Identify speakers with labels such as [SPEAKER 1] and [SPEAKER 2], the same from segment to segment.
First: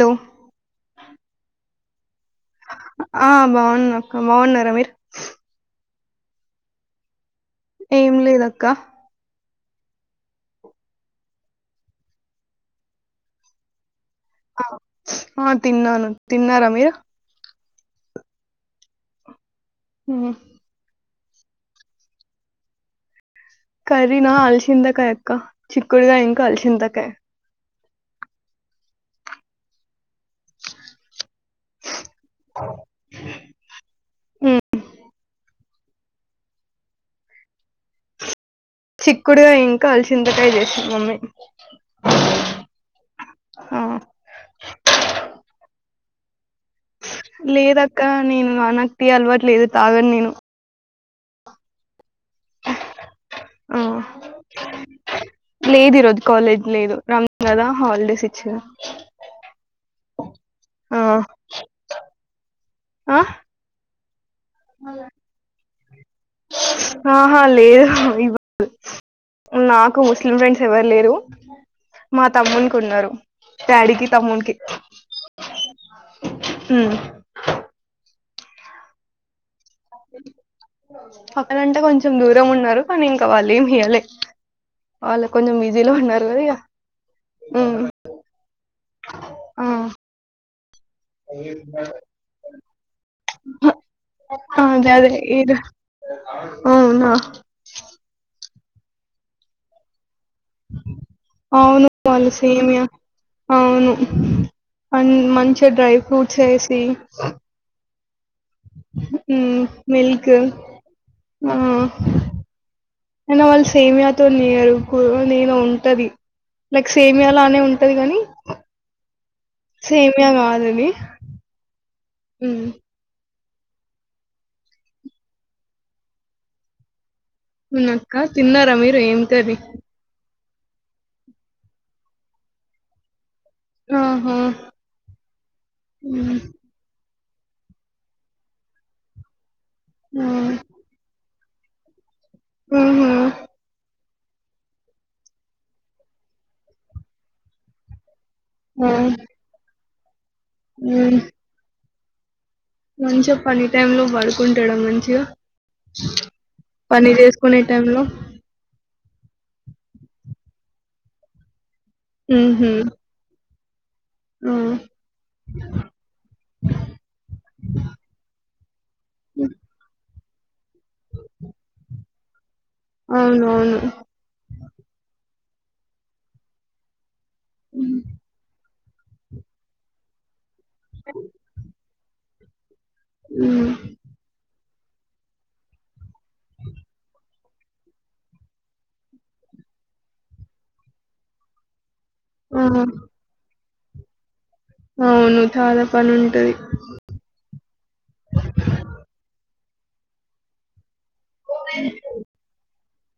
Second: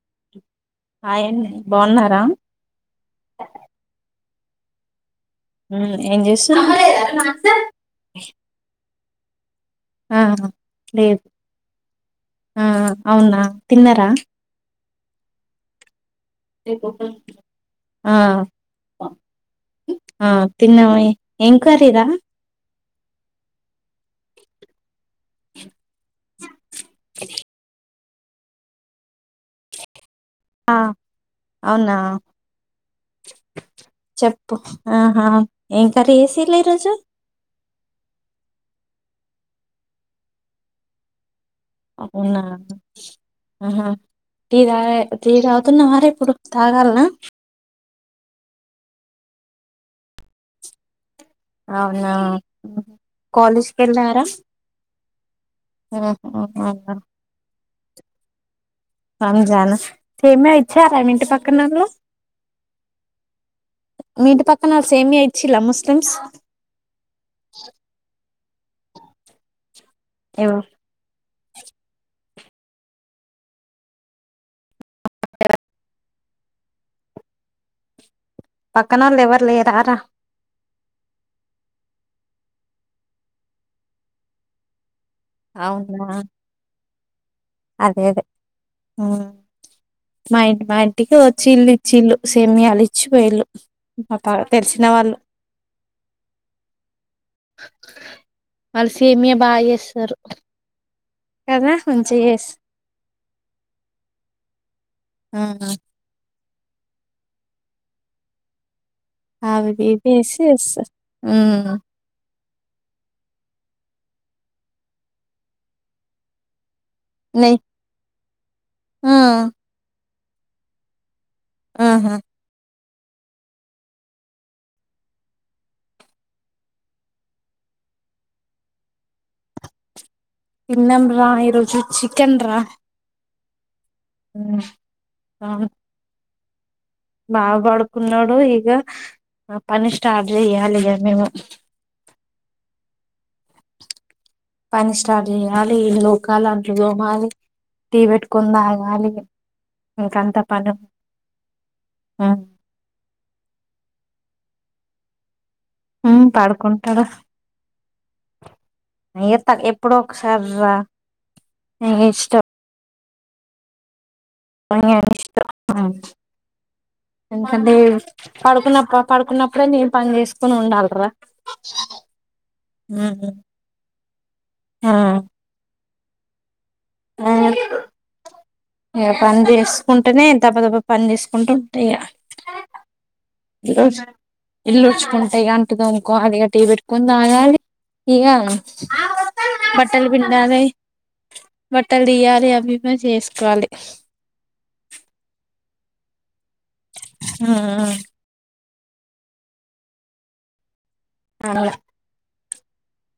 [SPEAKER 1] తో
[SPEAKER 2] హాయ్ అండి బాగున్నారా
[SPEAKER 1] ఆ బావున్నాక ఆ బావున్నారా మీర్
[SPEAKER 2] ఉమ్ ఏం చేస్తు
[SPEAKER 1] ఏం లేదక్క
[SPEAKER 2] ఆహా లేదు ఆహా అవునా తిన్నారా
[SPEAKER 1] ఆ తిన్నాను తిన్నారా మీరు
[SPEAKER 2] ఆ ఆ
[SPEAKER 1] ఉమ్.
[SPEAKER 2] తిన్నామే ఎం కర్రీ రా
[SPEAKER 1] కర్రీనా అల్చింతకాయ అక్క చిక్కుడుగాయ ఇంకా అల్చింతకాయ
[SPEAKER 2] అ అవునా చెప్పు
[SPEAKER 1] ఉమ్,
[SPEAKER 2] ఆహా ఏం కర్రి చేసిల్లు ఈరోజు
[SPEAKER 1] చిక్కుడుగాయ ఇంకా అల్చింతకాయ చేసింది మమ్మీ
[SPEAKER 2] అవునా
[SPEAKER 1] ఆ
[SPEAKER 2] ఆహా టీ తాగా టీ తాగుతున్నావారా ఇప్పుడు తాగాలనా
[SPEAKER 1] లేదక్క నేను నాక్ టీ అలవాటు లేదు తాగను నేను
[SPEAKER 2] అవునా కాలేజ్కి
[SPEAKER 1] ఆ
[SPEAKER 2] వెళ్ళారా
[SPEAKER 1] లేదు
[SPEAKER 2] ఉహు,
[SPEAKER 1] ఈరోజు కాలేజ్
[SPEAKER 2] అవునా
[SPEAKER 1] లేదు రం కదా హాలిడేస్ ఇచ్చారు
[SPEAKER 2] రంజాన్ సేమియా ఇచ్చారా
[SPEAKER 1] ఆ
[SPEAKER 2] మి ఇంటి పక్కనోల్లు
[SPEAKER 1] ఆ
[SPEAKER 2] ముస్లిమ్స్
[SPEAKER 1] ఆహా లేదు నాకు ముస్లిం ఫ్రెండ్స్ ఎవరు లేరు మా తమ్మునికి ఉన్నరు డాడీకి తమ్మునికి మ్
[SPEAKER 2] పక్కనోళ్ళు ఎవరు లేరారా
[SPEAKER 1] పక్కనంటే కొంచం దూరం ఉన్నారు కానీ ఇంకా వాళ్ళు ఏమి ఇయ్యాలే వాళ్ళ కొంచెం బిజీలో
[SPEAKER 2] అవునా
[SPEAKER 1] ఉన్నారు కదా ఇగ ఉమ్
[SPEAKER 2] అదే అదే ఉమ్
[SPEAKER 1] ఆ
[SPEAKER 2] మైండ్ మైం ఇంటికి వచ్చిల్లు ఇచ్చిల్లు సేమియాలు ఇచ్చిపోయిళ్ళు
[SPEAKER 1] అదదే ఈడ అవునా
[SPEAKER 2] వాళ్లు సేమియ బాగా చేస్తారు కదా మం
[SPEAKER 1] వాళ్లు సేమియా అవును మం
[SPEAKER 2] ఆ
[SPEAKER 1] మంచిగా డ్రై ఫ్రూట్ చేసి ఉమ్
[SPEAKER 2] అవి ఇవి
[SPEAKER 1] మిల్క్
[SPEAKER 2] ఏసి చేస్తారు
[SPEAKER 1] ఆ
[SPEAKER 2] హ్మ్
[SPEAKER 1] అయినా వాళ్లు స్ సేమియాతో నేరుకు నేనో ఉంటది లైక్ సేమియా
[SPEAKER 2] నెయ్
[SPEAKER 1] లానే ఉంటది కాని
[SPEAKER 2] ఆ
[SPEAKER 1] సేమియా కాదది.
[SPEAKER 2] ఆహా
[SPEAKER 1] ఉమ్ అవునక్క తిన్నారా మీరు ఏమి కర్రీ
[SPEAKER 2] ఏం రా ఈరోజు చికెన్ రా
[SPEAKER 1] ఆహా
[SPEAKER 2] ఉమ్, అవును
[SPEAKER 1] హ్మ్
[SPEAKER 2] బాగా పడుకున్నాడు ఇక పని స్టార్ట్ చెయ్యాలిగా మేము
[SPEAKER 1] మ్మ్ హ్మ్
[SPEAKER 2] పని స్టార్ట్ చేయాలి లోకాల అంట్లు దోమాలి టీ పెట్టు కుందగాలి ఇంకంత
[SPEAKER 1] మ్మ్
[SPEAKER 2] హ్మ్
[SPEAKER 1] మంచిగా పని టైమ్ లో పడుకుంటాడ మంచిగా
[SPEAKER 2] హ్మ్ పడుకుంటాడు
[SPEAKER 1] పని చేసుకునే టైం లో
[SPEAKER 2] ఈత ఎప్పుడో ఒకసారీ రా నీకు ఇష్టం
[SPEAKER 1] మ్మ్ హ్మ్
[SPEAKER 2] భని ఇష్టం ఎకంటే పడుకున్నాప్ప పడుకున్నప్పుడే నేం పని చేసుకొని ఉండాలీరా
[SPEAKER 1] అవునవును.
[SPEAKER 2] హ్మ్ మ్మ్ ఏ పని చేసుకుంటేనే దబ తబ పని చేసుకుంటూ ఉంటా ఇక
[SPEAKER 1] హ్మ్.
[SPEAKER 2] ఈరోజ ఇల్లు ఉచ్చుకుంటే ఇ అంటు దోంకోవాలి ఇక టీ పెట్టుకొని తాగాలి ఇక బట్టలు పిండాలి బట్టలు తీయాలి
[SPEAKER 1] ఆ!
[SPEAKER 2] అవి కూడా చేసుకోవాలి
[SPEAKER 1] అవును చాలా పని ఉంటది
[SPEAKER 2] మ్మ్ అలా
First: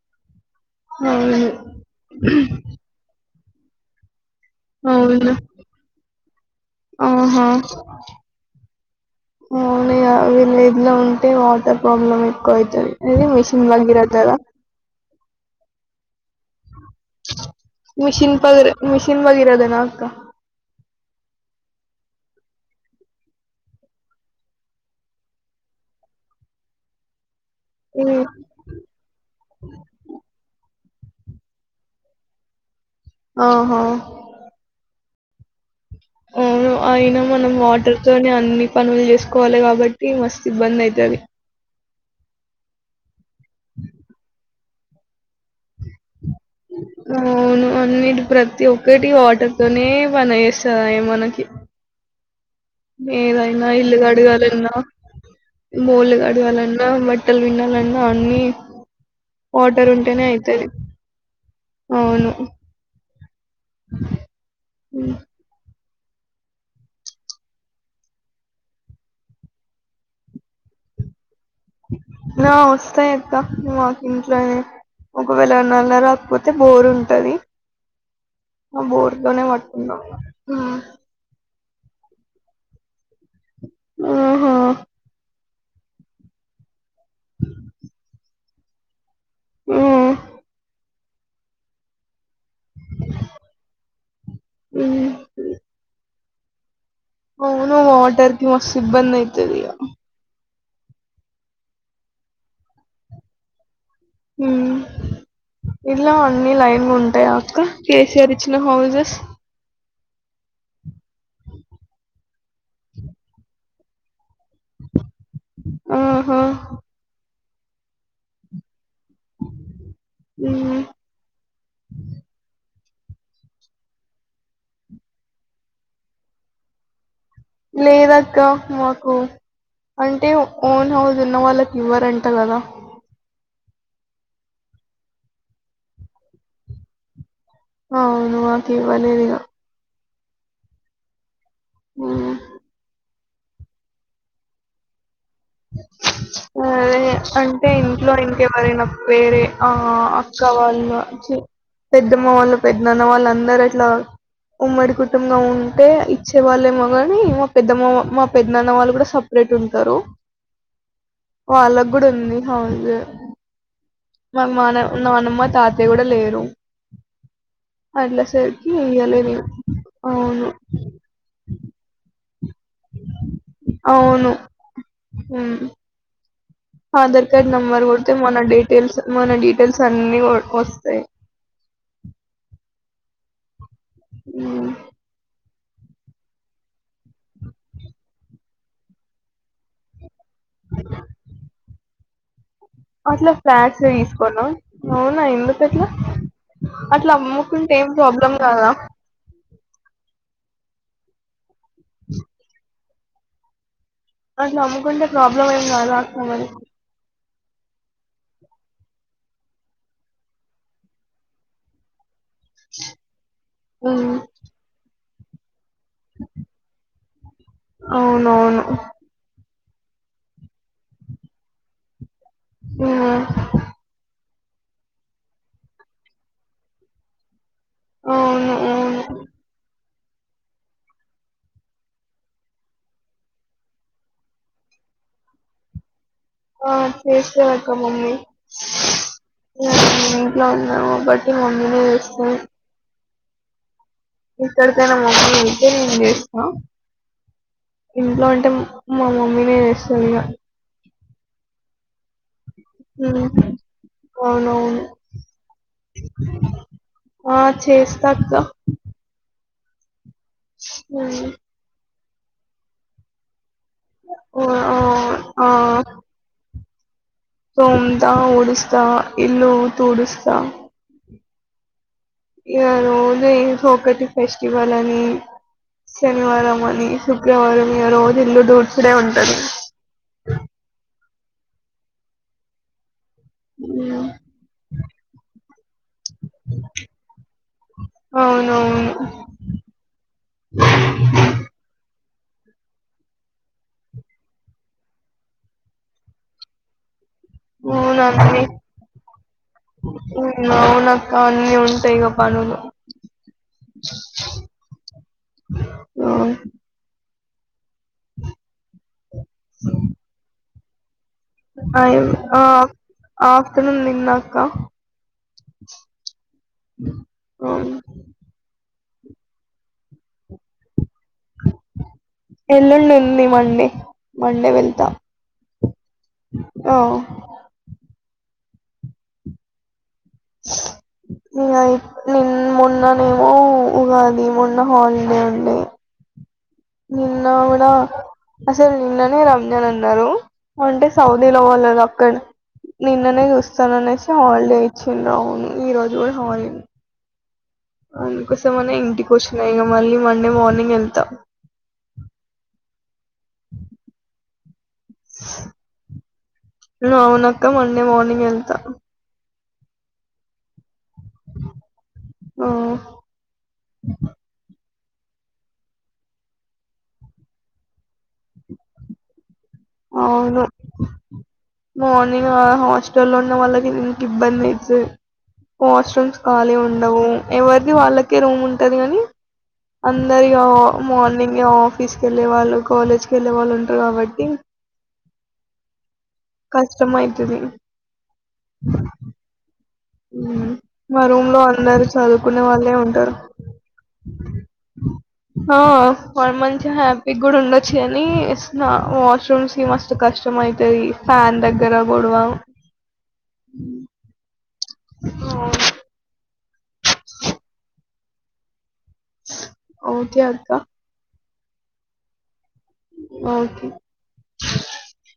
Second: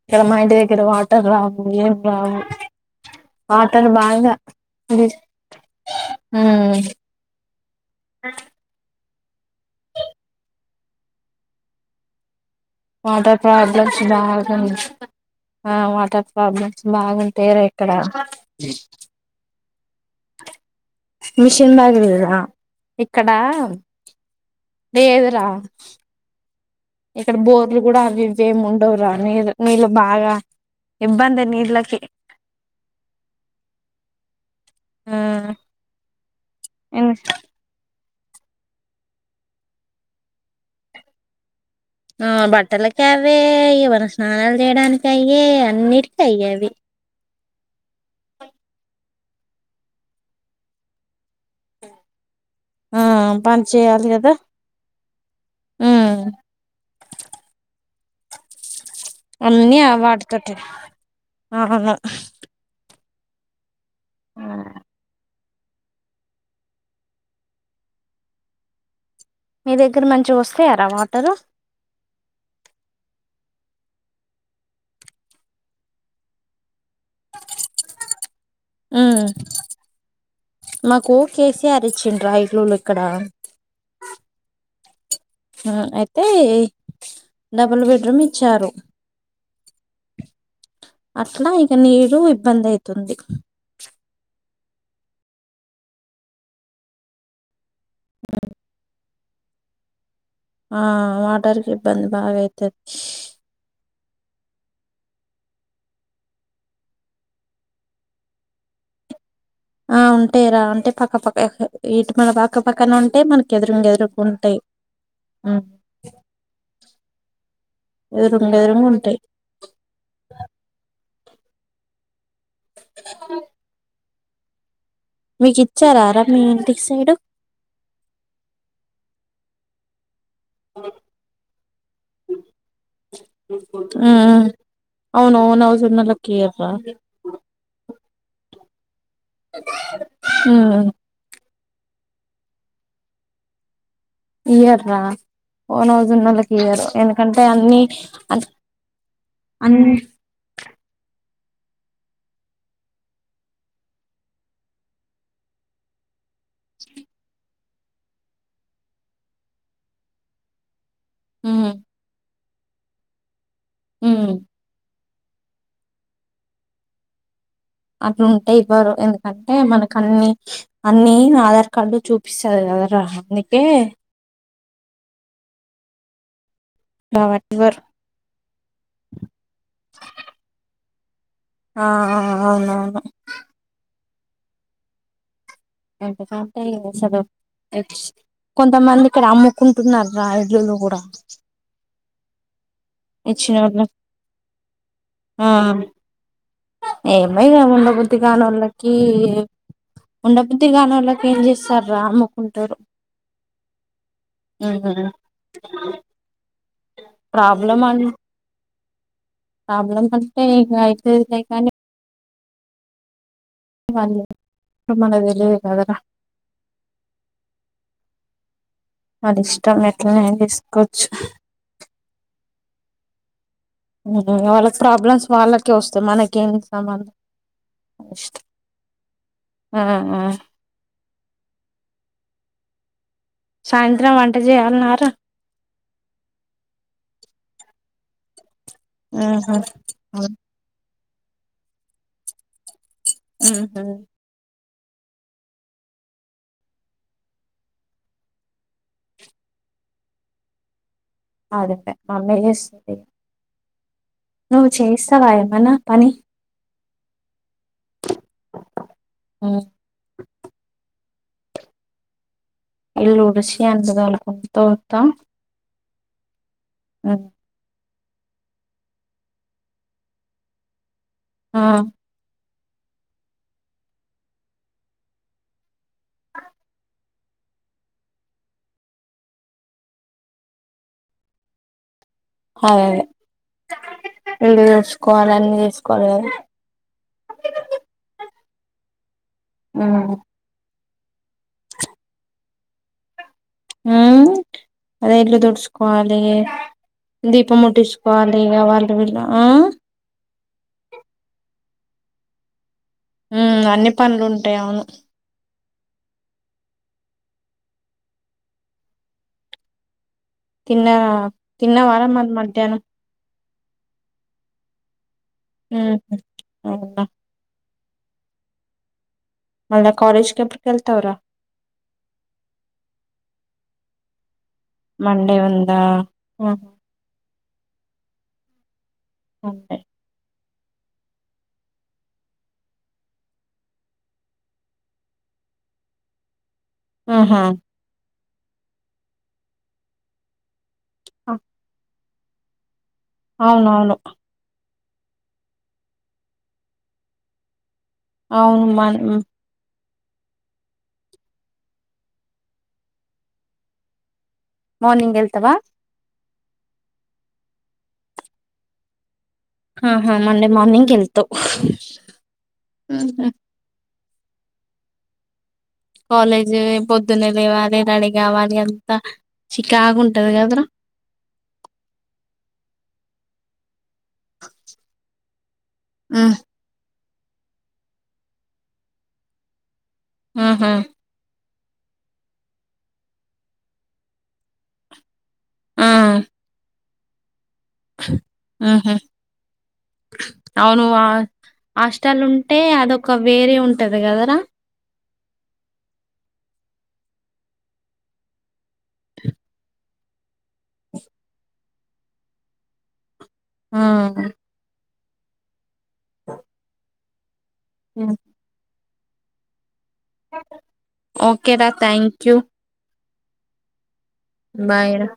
[SPEAKER 2] ఇక్కడ మా ఇంటి దగ్గర వాటర్
[SPEAKER 1] అవును.
[SPEAKER 2] రావు ఏం రావు వాటర్ బాగా ఇది
[SPEAKER 1] అవునా
[SPEAKER 2] ఉమ్
[SPEAKER 1] ఆహా అ వీళ్ళ ఏదిలో ఉంటే వాటర్ ప్రాబ్లమ్ అయి అయితది
[SPEAKER 2] వాటర్
[SPEAKER 1] మెషిన్
[SPEAKER 2] ప్రాబ్లమ్స్
[SPEAKER 1] బగిరతార
[SPEAKER 2] బాగా ఆ వాటర్ ప్రాబ్లమ్స్ బాగుంటాయి రా ఇక్కడ
[SPEAKER 1] మిషన్ భగీర మిషన్ భగీరథనా అక్క?
[SPEAKER 2] మిషన్ బాగ ఇక్కడ లేదు రా ఇక్కడ బోర్లు కూడా
[SPEAKER 1] ఇది
[SPEAKER 2] అవి ఇవే ఏమి ఉండవురా నీ నీళ్ళు బాగా ఇబ్బంది నిళ్లకి
[SPEAKER 1] ఓహో
[SPEAKER 2] మ్మ్
[SPEAKER 1] అవును అయినా మనం వాటర్ నే అన్ని పనులు చేసుకోవాలి కాబట్టి మస్తు ఇబ్బంది అయితది
[SPEAKER 2] ఆ బట్టలకి అవే ఎవన స్నానాలు చేయడానికి అయై అన్నిటి అయ్యేవి
[SPEAKER 1] అవును అన్నిటి ప్రతి ఒక్కటి వాటర్ తోనే పని చేస్తుయి అయ్యే మనకి
[SPEAKER 2] ఆ పని
[SPEAKER 1] ఏదైనా ఇల్లు
[SPEAKER 2] చేయాలి కదా
[SPEAKER 1] అడగాలన్న మూలు
[SPEAKER 2] ఉమ్
[SPEAKER 1] గడవాలన్నా బట్టలు వినాలన్నా అన్ని
[SPEAKER 2] అన్నీ ఆ
[SPEAKER 1] వాటర్ ఉంటేనే
[SPEAKER 2] వాటితోటే
[SPEAKER 1] అయితది అవును హ్మ్
[SPEAKER 2] మీ దగ్గర మంచిగా వస్తాయారా వాటరు
[SPEAKER 1] నా వస్తాయి అక్క మాకు ఇంట్లోనే ఒకవేళ నాళ రాకపోతే బోరు ఉంటది బోర్
[SPEAKER 2] ఉమ్
[SPEAKER 1] లోనే వాట్కున్నా ఇగ ఆ
[SPEAKER 2] తే అరిచంట ఇలులుక్కడా
[SPEAKER 1] ఆహా
[SPEAKER 2] అయితే డబుల్ బెడ్రూమ్ ఇచ్చారు
[SPEAKER 1] ఆ
[SPEAKER 2] అట్లా ఇక నీరు ఇబ్బంది అయితుంది.
[SPEAKER 1] హ్మ్, హూ. అవును వాటర్ కి మస్త్ ఇబ్బంది అయితది ఇగ.
[SPEAKER 2] ఆ వాటర్ కి ఇబ్బంది బాగా అయితది.
[SPEAKER 1] హ్మ్. ఇలా అన్ని లైనుగా ఉంటాయి. అక్క కేసీఆర్ ఇచ్చిన హౌజెస్.
[SPEAKER 2] ఆ ఉంటాయిరా. అంటే పక్కపక్క ఇటు మన పక్కపక్కన ఉంటే మనకి ఎదురుంగ ఎదురుంగ. ఉంటాయి, ఆ
[SPEAKER 1] ఆహా
[SPEAKER 2] ఎదురుంగ ఎదురుంగా ఉం.
[SPEAKER 1] హ్మ్.
[SPEAKER 2] [inaudible] మీకు ఇచ్చారారా మీ ఇంటికి సైడ్.
[SPEAKER 1] లేదక్క మాకు అం. అంటే ఓన్ హౌస్ ఉన్న వాళ్ళకి ఇవ్వర్ అంట కదా.
[SPEAKER 2] హ్మ్, ఆ అవును అవును ఓన్ హౌస్ ఉన్న వాళ్ళకి ఇయర్ రా.
[SPEAKER 1] అవును మాకు ఇవ్వలేదు ఇగ.
[SPEAKER 2] హ్మ్
[SPEAKER 1] హ్మ్
[SPEAKER 2] ఇయర్ రా.
[SPEAKER 1] ఆ అరే అంటే
[SPEAKER 2] అన్ని
[SPEAKER 1] ఇంట్లో ఇంకెవరైనా వేరే ఆ.
[SPEAKER 2] అన్
[SPEAKER 1] అక్క వాళ్లు చి, పెద్దమ్మ వాళ్ళు పెద్దన్న వాళ్ళ అందరు అట్లా. ఉమ్మడి కుటుంబం ఉంటే ఇచ్చే. వాళ్ళేమో కాగాని మా పెద్దమ్మ మా పెద్ద నాన్న వాళ్ళు కూడా సపరేట్. రేట్ ఉంటారు.
[SPEAKER 2] ఉమ్
[SPEAKER 1] వాళ్ళకు కూడా ఉంది హౌజ
[SPEAKER 2] ఉమ్
[SPEAKER 1] మ మన. నానమ్మ తాతయ్య కూడా లేరు.
[SPEAKER 2] అట్లుంటే
[SPEAKER 1] అట్లసరికి
[SPEAKER 2] ఇవ్వరు
[SPEAKER 1] ఇయ్యలేదు.
[SPEAKER 2] ఎందుకంటే మనకు అన్ని
[SPEAKER 1] అవును.
[SPEAKER 2] అన్ని ఆధార్ కార్డు చూపి. సరే రా అందుకే.
[SPEAKER 1] అవును. హ్మ్ ఆధార్
[SPEAKER 2] కాబట్టి
[SPEAKER 1] కార్డ్
[SPEAKER 2] ఇవ్వరు
[SPEAKER 1] నంబర్ కొడితే మన డీటెయిల్స్ మన డీటెయిల్స్ అన్ని వస్తాయి.
[SPEAKER 2] ఆ అవునవును
[SPEAKER 1] హ్మ్
[SPEAKER 2] [unintelligible] కొంతమంది ఇక్కడ అమ్ముకుంటున్నారు రా ఇల్లులు కూడా.
[SPEAKER 1] అట్లా ఫ్లాట్స్
[SPEAKER 2] ఇచ్చినోళ్ళు
[SPEAKER 1] తీసుకున్నాం, అవునా ఎందుకు ఎట్లా.
[SPEAKER 2] ఏం లేదు ఉండబుద్ధి
[SPEAKER 1] కాదా
[SPEAKER 2] కానులకి ఉండ. ఉండబుద్దిగానో లోకు ఏం చేస్తారా అమ్ముకుంటూరు.
[SPEAKER 1] వాళ్లు అమ్ముకుంటే ప్రాబ్లం ఏం రాదు అక్క మరి.
[SPEAKER 2] ప్రాబ్లమ్ మం. ప్రాబ్లమ్ అంటే ఇగ అయితే కానీ.
[SPEAKER 1] హ్మ్.
[SPEAKER 2] మన తెలీదు.
[SPEAKER 1] అవును, అవును.
[SPEAKER 2] టమోటాలన. [unintelligible]
[SPEAKER 1] హ్మ్
[SPEAKER 2] వాళ్ళకి ప్రాబ్లమ్స్ వాళ్ళకి వస్తాయి మనకేం సంబంధం.
[SPEAKER 1] అవును, అవును.
[SPEAKER 2] ఆ, ఆ. సాయంత్రం వంట చేయాలన్నారా.
[SPEAKER 1] ఆ చేస్తా అక్క మమ్మీ.
[SPEAKER 2] ఆహా.
[SPEAKER 1] మమ్మీని వేస్తుంది.
[SPEAKER 2] Who, who.
[SPEAKER 1] కడతేనే మొగులు ఉంట నేను చేస్తా. ఇంట్లో అంటే మా మమ్మీనే చేస్తదిగా
[SPEAKER 2] అది ప మామీ చేస్
[SPEAKER 1] ఉహు
[SPEAKER 2] నువ్వు చేస్తావా ఏమన్న పని
[SPEAKER 1] ఆ చేస్తక్క
[SPEAKER 2] ఉమ్
[SPEAKER 1] ఉమ్
[SPEAKER 2] ఇల్లు ఉడిషి అంట్లు
[SPEAKER 1] ఆ,
[SPEAKER 2] తోముతా.
[SPEAKER 1] తొంత, ఊడుస్తా, ఇల్లు తుడుస్తా
[SPEAKER 2] ఆ
[SPEAKER 1] ఇగ రోజ ఇంకొకటి ఫెస్టివల్ అని, శనివారం అని, సు వారం ఇగ రోజు ఇల్లు దూద్సుడే ఉంటుంది.
[SPEAKER 2] అదే ఇల్లు తుడుచుకోవాలె, అన్ని నేర్చుకోవాలె కదా
[SPEAKER 1] అవునవును
[SPEAKER 2] ఉమ్ ఉమ్ అదే ఇల్లు దుడ్సుకోవాలె దీపం
[SPEAKER 1] అవును
[SPEAKER 2] ముట్టించుకోవాలి
[SPEAKER 1] అన్ని
[SPEAKER 2] ఇగ వాళ్ళు వీళ్ళు ఆ
[SPEAKER 1] టై ఇగ పనులు
[SPEAKER 2] ఉమ్ అన్ని పనులు ఉంటయి అవును.
[SPEAKER 1] ఆ అ
[SPEAKER 2] తిన్నారా
[SPEAKER 1] అయి
[SPEAKER 2] తిన్నావారా మరి
[SPEAKER 1] ఆ
[SPEAKER 2] మధ్యాహ్నం
[SPEAKER 1] ఆఫ్టర్నూన్ తిన్నక్క.
[SPEAKER 2] ఉహు అవుత మళ్ళ కాలేజ్ కి ఎప్పుడు ఎల్తవుర
[SPEAKER 1] ఎల్లుండి ఉంది మళ్ళీ మల్ డే వెళ్తా
[SPEAKER 2] మండే ఉందా ఆహా
[SPEAKER 1] ఆ
[SPEAKER 2] అంతే
[SPEAKER 1] ఇగ నిన్ మొన్ననేమో ఉగాది, మొన్న హాలిడే ఉండే నిన్న
[SPEAKER 2] ఆహా
[SPEAKER 1] కూడా అసలు నిన్ననే రంజాన్ అన్నరు అంటే సౌదీ లో వాళ్ళదీ అక్కడ నిన్ననే
[SPEAKER 2] అవునవును
[SPEAKER 1] చూస్తాననేసి హాలిడే ఇచ్చింది అవువు ఈ రోజు కూడా హాలీన్
[SPEAKER 2] అవును
[SPEAKER 1] అందుకోసమనే
[SPEAKER 2] మన్
[SPEAKER 1] ఇంటికి వచ్చిన ఇగ మళ్ళీ మండే మార్నింగ్ ఎల్త
[SPEAKER 2] మార్నింగ్ ఎళ్తవా
[SPEAKER 1] ఉఉమ్ అవునక్క మండే మార్నింగ్ ఎల్త
[SPEAKER 2] ఆ హా మండే మార్నింగ్ ఎల్తవ్
[SPEAKER 1] ఆ
[SPEAKER 2] కాలేజీ పొద్దున్నే లేవాలె, రెడీ కావాలి అంతా చికాకు ఉంటది
[SPEAKER 1] అవును.
[SPEAKER 2] కదరా
[SPEAKER 1] మార్నింగ్ ఆ హాస్టల్ ఉన్న వాళ్ళకి ఇబ్బంది అయితది, వాష్రూమ్స్
[SPEAKER 2] ఉమ్,
[SPEAKER 1] ఖాళీ ఉండవు. ఎవరిది వాళ్ళకి రూమ్ ఉంటది గని అందరిగ
[SPEAKER 2] ఆహా
[SPEAKER 1] మార్నింగ్ ఆ ఫీస్ కెళ్ళే వాళ్ళు, కాలేజ్ కెళ్ళే వాళ్ళు ఉంటరు కాబట్టి
[SPEAKER 2] ఆ
[SPEAKER 1] కష్టమయితది
[SPEAKER 2] ఉహు
[SPEAKER 1] మ్మ్
[SPEAKER 2] అవును
[SPEAKER 1] మా
[SPEAKER 2] ఆ
[SPEAKER 1] రూమ్ లో అందరు
[SPEAKER 2] హాస్టల్
[SPEAKER 1] చదువుకునే
[SPEAKER 2] ఉంటే
[SPEAKER 1] వాళ్ళే
[SPEAKER 2] అదొక వేరే ఉంటది కదరా.
[SPEAKER 1] ఉ హా వల్ మంచి హ్యాపీ కూడా ఉండొచ్చు గని, స్నా వాష్రూమ్స్ కి మస్తు కష్టం మైతది, ఫ్యాన్ దగ్గర గొడవ
[SPEAKER 2] ఆ
[SPEAKER 1] ఓ అవునా
[SPEAKER 2] స నేను
[SPEAKER 1] ఓకే అక్క
[SPEAKER 2] ఓకే రా థ్యాంక్ యూ
[SPEAKER 1] ఓకే
[SPEAKER 2] బాయ్ రా